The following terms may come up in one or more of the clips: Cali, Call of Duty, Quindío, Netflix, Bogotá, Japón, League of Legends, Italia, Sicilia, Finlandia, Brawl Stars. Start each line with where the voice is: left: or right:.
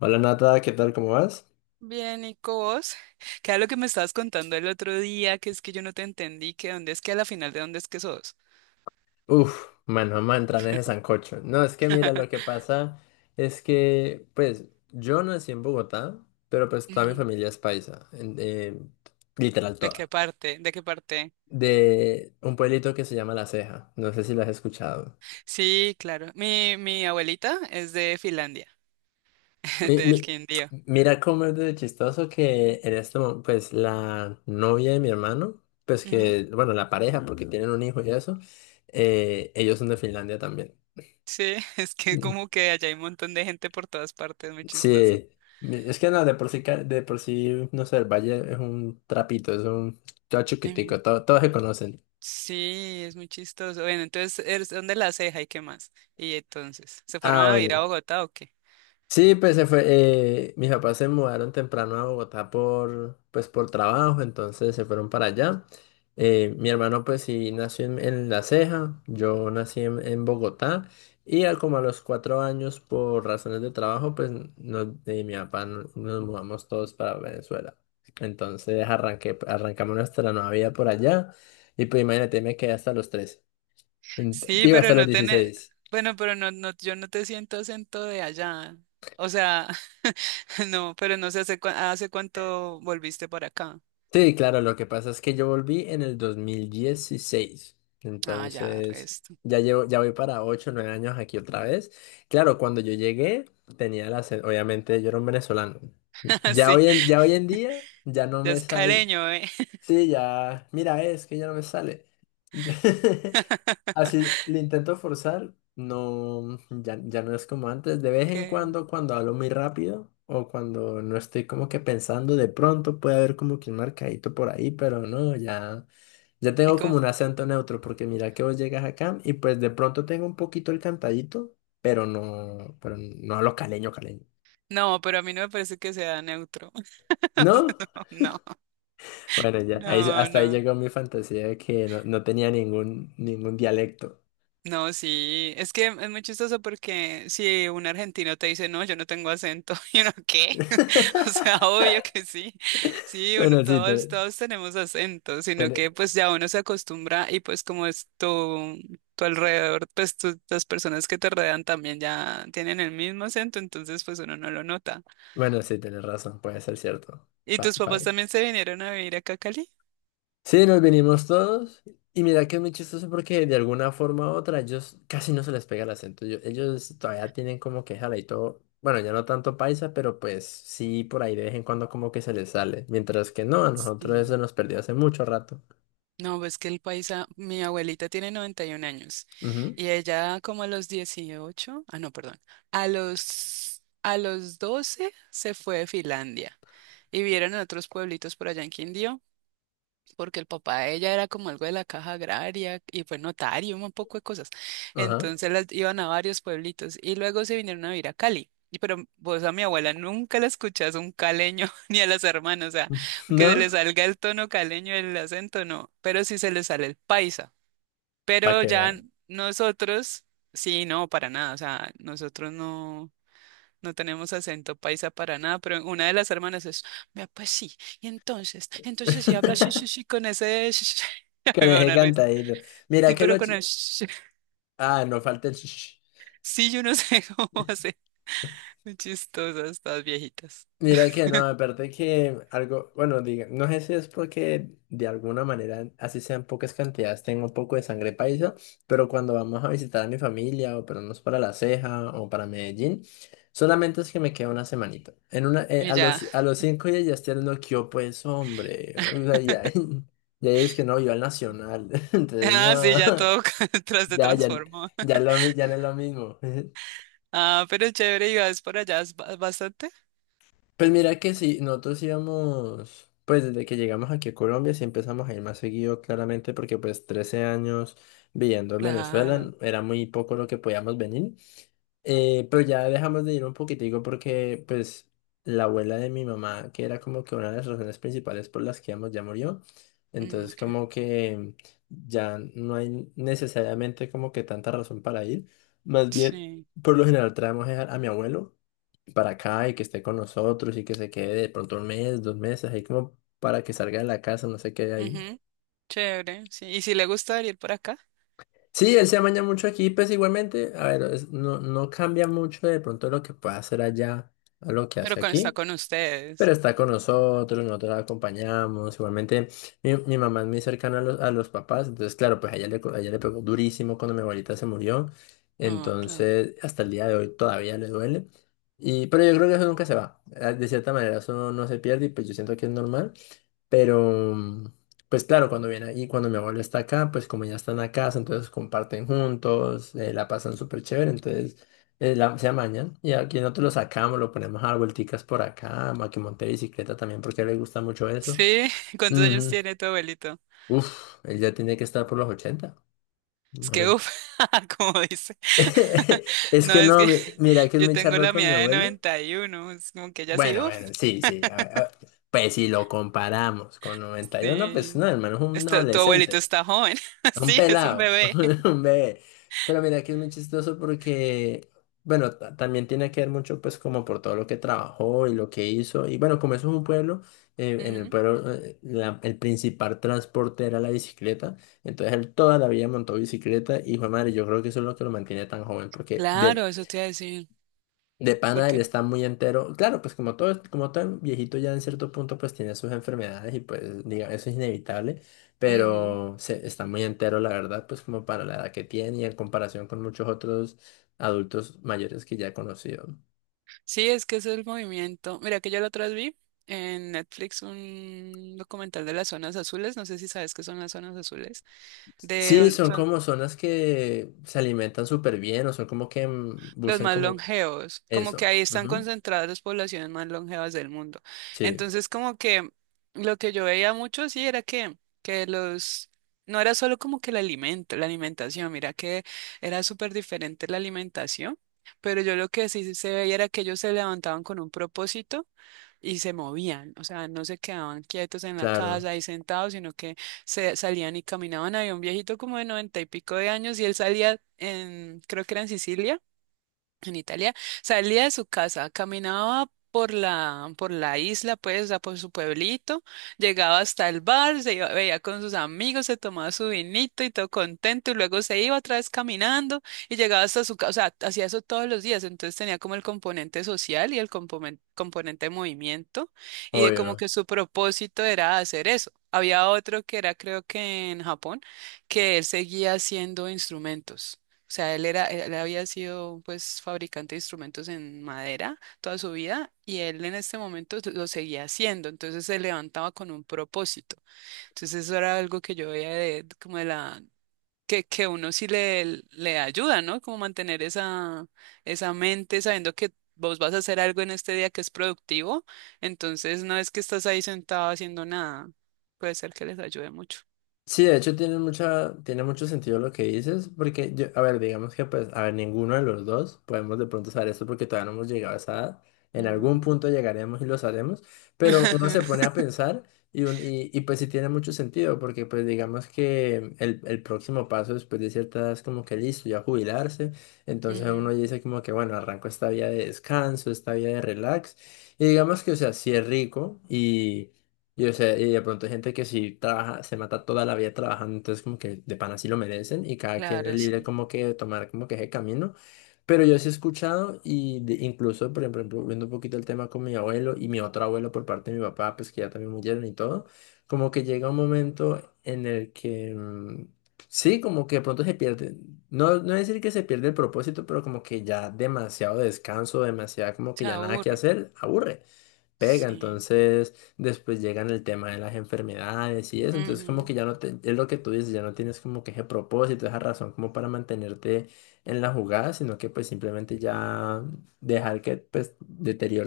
left: Hola Nata, ¿qué tal? ¿Cómo vas?
right: Bien, Nico, vos, ¿qué era lo que me estabas contando el otro día? Que es que yo no te entendí, que dónde es que a la final de dónde es que sos.
left: Uf, mano, vamos a entrar en ese sancocho. No, es que mira, lo que pasa es que, pues, yo nací en Bogotá, pero pues toda mi
right: Ujú.
left: familia es paisa, literal
right: ¿De qué
left: toda,
right: parte? ¿De qué parte?
left: de un pueblito que se llama La Ceja. No sé si lo has escuchado.
right: Sí, claro. Mi abuelita es de Finlandia,
left: Mi-
right: del
left: mi-
right: Quindío.
left: Mira cómo es de chistoso que en este momento, pues, la novia de mi hermano, pues
right: Ujú.
left: que, bueno, la pareja, porque tienen un hijo y eso, ellos son de Finlandia también.
right: Sí, es que como que allá hay un montón de gente por todas partes, muy chistoso.
left: Sí, mi- es que no, de por sí, ca- de por sí, no sé, el Valle es un trapito, es un todo
right: Ujú.
left: chiquitico, todo- todos se conocen.
right: Sí, es muy chistoso. Bueno, entonces, ¿eres? ¿Dónde, la Ceja y qué más? Y entonces, ¿se fueron
left: Ah,
right: a
left: bueno.
right: vivir a Bogotá o qué?
left: Sí, pues se fue, mis papás se mudaron temprano a Bogotá por, pues, por trabajo, entonces se fueron para allá. Mi hermano pues sí nació en La Ceja, yo nací en Bogotá y a, como a los cuatro años por razones de trabajo pues nos, mi papá no- nos mudamos todos para Venezuela. Entonces arranqué, arrancamos nuestra nueva vida por allá y pues imagínate me quedé hasta los 13, Ent-
right: Sí,
left: digo
right: pero
left: hasta los
right: no tiene,
left: 16.
right: bueno, pero yo no te siento acento de allá. O sea, no, pero no sé hace, hace cuánto volviste por acá.
left: Sí, claro, lo que pasa es que yo volví en el 2016,
right: Ah, ya,
left: entonces
right: resto.
left: ya llevo, ya voy para 8, o 9 años aquí otra vez. Claro, cuando yo llegué tenía la, obviamente yo era un venezolano.
right: Sí,
left: Ya hoy en día ya no
right: ya
left: me
right: es
left: sale,
right: careño, ¿eh?
left: sí, ya, mira, es que ya no me sale. Así le intento forzar, no, ya, ya no es como antes. De vez en
right: Que-
left: cuando, cuando hablo muy rápido o cuando no estoy como que pensando, de pronto puede haber como que un marcadito por ahí, pero no, ya, ya
right: y
left: tengo
right: como-
left: como un acento neutro, porque mira que vos llegas acá y pues de pronto tengo un poquito el cantadito, pero no hablo caleño, caleño.
right: no, pero a mí no me parece que sea neutro. O
left: ¿No?
right: sea, No,
left: Bueno, ya, ahí,
right: no,
left: hasta ahí
right: no.
left: llegó mi fantasía de que no, no tenía ningún, ningún dialecto.
right: No, sí, es que es muy chistoso porque si un argentino te dice: "No, yo no tengo acento", y uno, ¿qué? O sea, obvio que sí. Sí, uno,
left: Bueno, sí,
right: todos,
left: te-
right: todos tenemos acento, sino
left: te-
right: que pues ya uno se acostumbra y pues como es tu alrededor, pues las personas que te rodean también ya tienen el mismo acento, entonces pues uno no lo nota.
left: bueno, sí, tienes razón, puede ser cierto.
right: ¿Y
left: Pa
right: tus papás
left: pague.
right: también se vinieron a vivir acá a Cali?
left: Sí, nos vinimos todos. Y mira que es muy chistoso porque de alguna forma u otra ellos casi no se les pega el acento. Yo- ellos todavía tienen como que jala y todo. Bueno, ya no tanto paisa, pero pues sí, por ahí de vez en cuando como que se les sale. Mientras que no, a nosotros eso
right: Sí.
left: nos perdió hace mucho rato.
right: No, pues que el paisa, mi abuelita tiene 91 años
left: Ujú,
right: y ella como a los 18, ah, no, perdón, a a los 12 se fue de Finlandia y vieron a otros pueblitos por allá en Quindío porque el papá de ella era como algo de la Caja Agraria y fue notario, un poco de cosas.
left: ajá.
right: Entonces las iban a varios pueblitos y luego se vinieron a vivir a Cali. Y pero vos a mi abuela nunca la escuchás un caleño ni a las hermanas, o sea, que se
left: ¿No?
right: le salga el tono caleño, el acento, no, pero sí se le sale el paisa.
left: Para
right: Pero
left: que
right: ya
left: vean.
right: nosotros, sí, no, para nada, o sea, nosotros no. No tenemos acento paisa para nada, pero una de las hermanas es, vea, pues sí, y entonces, entonces si habla sí, sí, sí, con ese, sí, sí, a
left: Que
right: mí me
left: les
right: da
left: he
right: una risa.
left: cantadito. Mira
right: Sí,
left: que
right: pero
left: lo...
right: con el
left: chi-
right: sí, sí,
left: ah, no falta el...
right: sí, yo no sé cómo hacer. Muy chistosas estas viejitas.
left: Mira que no, aparte que algo, bueno, diga, no sé si es porque de alguna manera, así sean pocas cantidades, tengo un poco de sangre paisa, pero cuando vamos a visitar a mi familia o pero no es para La Ceja o para Medellín, solamente es que me queda una semanita. En una,
right: Y ya,
left: a los cinco días ya estoy hablando que yo pues hombre, o sea, ya, ya es que no, yo al Nacional, entonces
right: ah, sí,
left: no,
right: ya todo tras se
left: ya, ya,
right: transformó.
left: ya, lo, mi- ya no es lo mismo.
right: Ah, pero chévere, y vas por allá es bastante.
left: Pues mira que sí, nosotros íbamos, pues desde que llegamos aquí a Colombia sí empezamos a ir más seguido claramente porque pues 13 años viviendo en
right: Claro.
left: Venezuela era muy poco lo que podíamos venir. Pero ya dejamos de ir un poquitico porque pues la abuela de mi mamá, que era como que una de las razones principales por las que íbamos, ya murió,
right: Mm,
left: entonces
right: ok.
left: como que ya no hay necesariamente como que tanta razón para ir, más bien
right: Sí.
left: por lo general traemos a mi abuelo para acá y que esté con nosotros y que se quede de pronto un mes, dos meses, ahí como para que salga de la casa, no sé qué hay ahí.
right: Ujú. Chévere, sí. Y si le gusta venir por acá,
left: Sí, él se amaña mucho aquí, pues igualmente, a ver, es- no, no cambia mucho de pronto lo que pueda hacer allá a lo que
right: pero
left: hace
right: con, está
left: aquí.
right: con
left: Pero
right: ustedes.
left: está con nosotros, nosotros la acompañamos. Igualmente, mi mamá es muy cercana a los papás, entonces, claro, pues a ella le, co- a ella le pegó durísimo cuando mi abuelita se murió.
right: Ah, claro.
left: Entonces, hasta el día de hoy todavía le duele. Y, pero yo creo que eso nunca se va. De cierta manera, eso no, no se pierde y pues yo siento que es normal. Pero, pues claro, cuando viene ahí, cuando mi abuelo está acá, pues como ya están a casa, entonces comparten juntos, la pasan súper chévere, entonces la- se amañan. Y aquí nosotros lo sacamos, lo ponemos a dar vuelticas por acá, a que monte bicicleta también, porque a él le gusta mucho eso.
right: Sí, ¿cuántos años
left: Ujú.
right: tiene tu abuelito?
left: Uf, él ya tiene que estar por los 80
right: Es
left: más
right: que,
left: o
right: uff, como dice.
left: es
right: No,
left: que
right: es
left: no,
right: que
left: mi- mira que es
right: yo
left: me
right: tengo
left: charro
right: la
left: con mi
right: mía de
left: abuelo.
right: 91, es como que ella sí,
left: Bueno,
right: uff,
left: bueno, sí, sí, a ver, pues si lo comparamos con 91 pues no,
right: sí.
left: hermano, es un
right: Está- tu abuelito
left: adolescente.
right: está joven,
left: A un
right: sí, es un
left: pelado,
right: bebé.
left: un bebé. Pero mira que es muy chistoso porque, bueno, ta- también tiene que ver mucho pues como por todo lo que trabajó y lo que hizo. Y bueno, como eso es un pueblo, en el
right: Ujú.
left: pueblo la- el principal transporte era la bicicleta. Entonces él toda la vida montó bicicleta y fue madre, yo creo que eso es lo que lo mantiene tan joven porque
right: Claro,
left: de
right: eso te iba a decir. ¿Por
left: pana, él
right: qué?
left: está muy entero. Claro, pues como todo viejito ya en cierto punto pues tiene sus enfermedades y pues diga, eso es inevitable,
right: Ujú.
left: pero se, está muy entero la verdad, pues como para la edad que tiene y en comparación con muchos otros adultos mayores que ya he conocido.
right: Sí, es que ese es el movimiento. Mira que yo la otra vez vi en Netflix un documental de las zonas azules, no sé si sabes qué son las zonas azules,
left: Sí,
right: de
left: son como zonas que se alimentan súper bien o son como que
right: los
left: buscan
right: más
left: como que
right: longevos, como que
left: eso.
right: ahí están
left: Ujú.
right: concentradas las poblaciones más longevas del mundo.
left: Sí,
right: Entonces, como que lo que yo veía mucho, sí, era que, que los, no era solo como que el alimento, la alimentación, mira que era súper diferente la alimentación, pero yo lo que sí se veía era que ellos se levantaban con un propósito y se movían, o sea, no se quedaban quietos en la
left: claro,
right: casa ahí sentados, sino que se salían y caminaban. Había un viejito como de 90 y pico de años y él salía en, creo que era en Sicilia, en Italia, salía de su casa, caminaba por la isla, pues, o por su pueblito, llegaba hasta el bar, se iba, veía con sus amigos, se tomaba su vinito y todo contento, y luego se iba otra vez caminando y llegaba hasta su casa, o sea, hacía eso todos los días, entonces tenía como el componente social y el componente de movimiento, y de como
left: obvio.
right: que su propósito era hacer eso. Había otro que era, creo que en Japón, que él seguía haciendo instrumentos. O sea, él era, él había sido pues fabricante de instrumentos en madera toda su vida y él en este momento lo seguía haciendo, entonces se levantaba con un propósito. Entonces eso era algo que yo veía de como de la que uno sí le ayuda, ¿no? Como mantener esa, esa mente sabiendo que vos vas a hacer algo en este día que es productivo, entonces no es que estás ahí sentado haciendo nada. Puede ser que les ayude mucho.
left: Sí, de hecho tiene mucha, tiene mucho sentido lo que dices, porque yo, a ver, digamos que pues, a ver, ninguno de los dos podemos de pronto saber esto porque todavía no hemos llegado a esa edad. En algún
right: No.
left: punto llegaremos y lo sabremos, pero uno se pone a pensar y, un- y pues sí tiene mucho sentido, porque pues digamos que el próximo paso después de cierta edad es como que listo, ya jubilarse, entonces uno
right: Ujú.
left: dice como que bueno, arranco esta vida de descanso, esta vida de relax, y digamos que o sea, sí es rico y, o sea, y de pronto hay gente que sí trabaja, se mata toda la vida trabajando, entonces como que de pana sí lo merecen y cada quien es
right: Claro,
left: libre
right: sí.
left: como que de tomar como que ese camino. Pero yo sí he escuchado y de- incluso, por ejemplo, viendo un poquito el tema con mi abuelo y mi otro abuelo por parte de mi papá, pues que ya también murieron y todo, como que llega un momento en el que, sí, como que de pronto se pierde, no, no decir que se pierde el propósito, pero como que ya demasiado descanso, demasiado como que
right: Se
left: ya nada que
right: aburre.
left: hacer, aburre pega,
right: Sí.
left: entonces después llegan el tema de las enfermedades y eso, entonces como
right: Ujú.
left: que ya no te, es lo que tú dices, ya no tienes como que ese propósito, esa razón como para mantenerte en la jugada, sino que pues simplemente ya dejar que pues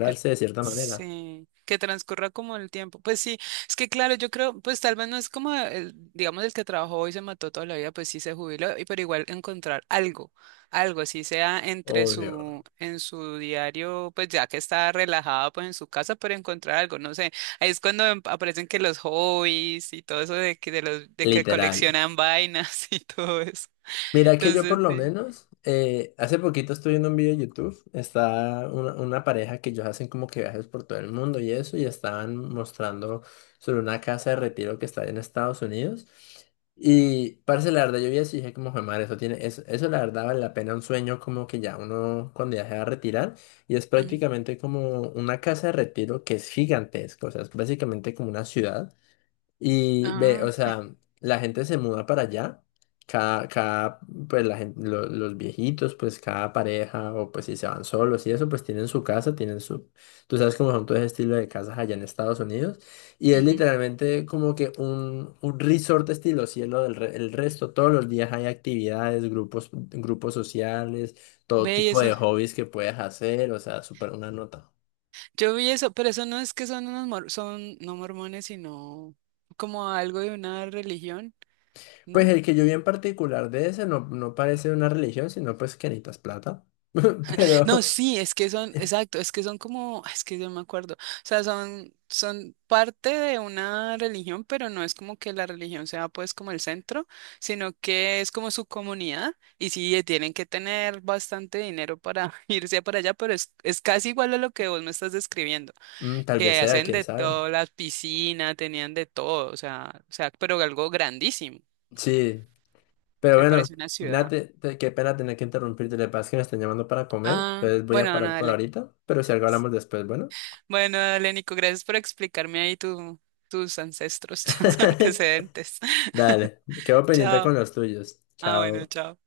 right: Que,
left: de cierta manera.
right: sí. Que transcurra como el tiempo. Pues sí, es que claro, yo creo, pues tal vez no es como el, digamos, el que trabajó y se mató toda la vida, pues sí se jubiló, y pero igual encontrar algo, algo, así sea entre
left: Obvio.
right: su, en su diario, pues ya que está relajada, pues en su casa, pero encontrar algo, no sé. Ahí es cuando aparecen que los hobbies y todo eso de que
left: Literal.
right: coleccionan vainas y todo eso.
left: Mira que yo por
right: Entonces,
left: lo
right: sí.
left: menos, hace poquito estuve viendo un video de YouTube, está una pareja que ellos hacen como que viajes por todo el mundo y eso, y estaban mostrando sobre una casa de retiro que está en Estados Unidos. Y parce, la verdad yo vi eso y dije como, "Jue madre, eso tiene, eso la verdad vale la pena un sueño como que ya uno cuando ya se va a retirar, y es
right: Ujú.
left: prácticamente como una casa de retiro que es gigantesca, o sea, es básicamente como una ciudad. Y ve,
right: Ah,
left: o sea, la gente se muda para allá, cada, cada, pues la gente, los viejitos, pues cada pareja, o pues si se van solos y eso, pues tienen su casa, tienen su, tú sabes cómo son todo ese estilo de casas allá en Estados Unidos, y es
right: ujú.
left: literalmente como que un resort estilo cielo del re- el resto, todos los días hay actividades, grupos, grupos sociales, todo
right: Ve, y
left: tipo
right: eso
left: de hobbies que puedes hacer, o sea, súper una nota.
right: yo vi eso, pero eso no es que son unos son no mormones, sino como algo de una religión,
left: Pues
right: ¿no?
left: el que yo vi en particular de ese no, no parece una religión, sino pues que necesitas plata. Pero
right: No, sí, es que son, exacto, es que son como, es que yo me acuerdo, o sea, son, son parte de una religión, pero no es como que la religión sea pues como el centro, sino que es como su comunidad, y sí, tienen que tener bastante dinero para irse para allá, pero es casi igual a lo que vos me estás describiendo.
left: tal vez
right: Que
left: sea,
right: hacen
left: quién
right: de
left: sabe.
right: todo, las piscinas, tenían de todo, o sea, pero algo grandísimo. O
left: Sí, pero
right: sea,
left: bueno,
right: parece una ciudad.
left: Nate, te- qué pena tener que interrumpirte. Le pasa que me están llamando para comer,
right: Ah,
left: entonces voy a
right: bueno, no,
left: parar por
right: dale.
left: ahorita. Pero si algo hablamos después, bueno.
right: Bueno, dale, Nico, gracias por explicarme ahí tu, tus ancestros, tus antecedentes.
left: Dale, quedo pendiente
right: Chao.
left: con los tuyos.
right: Ah, bueno,
left: Chao.
right: chao.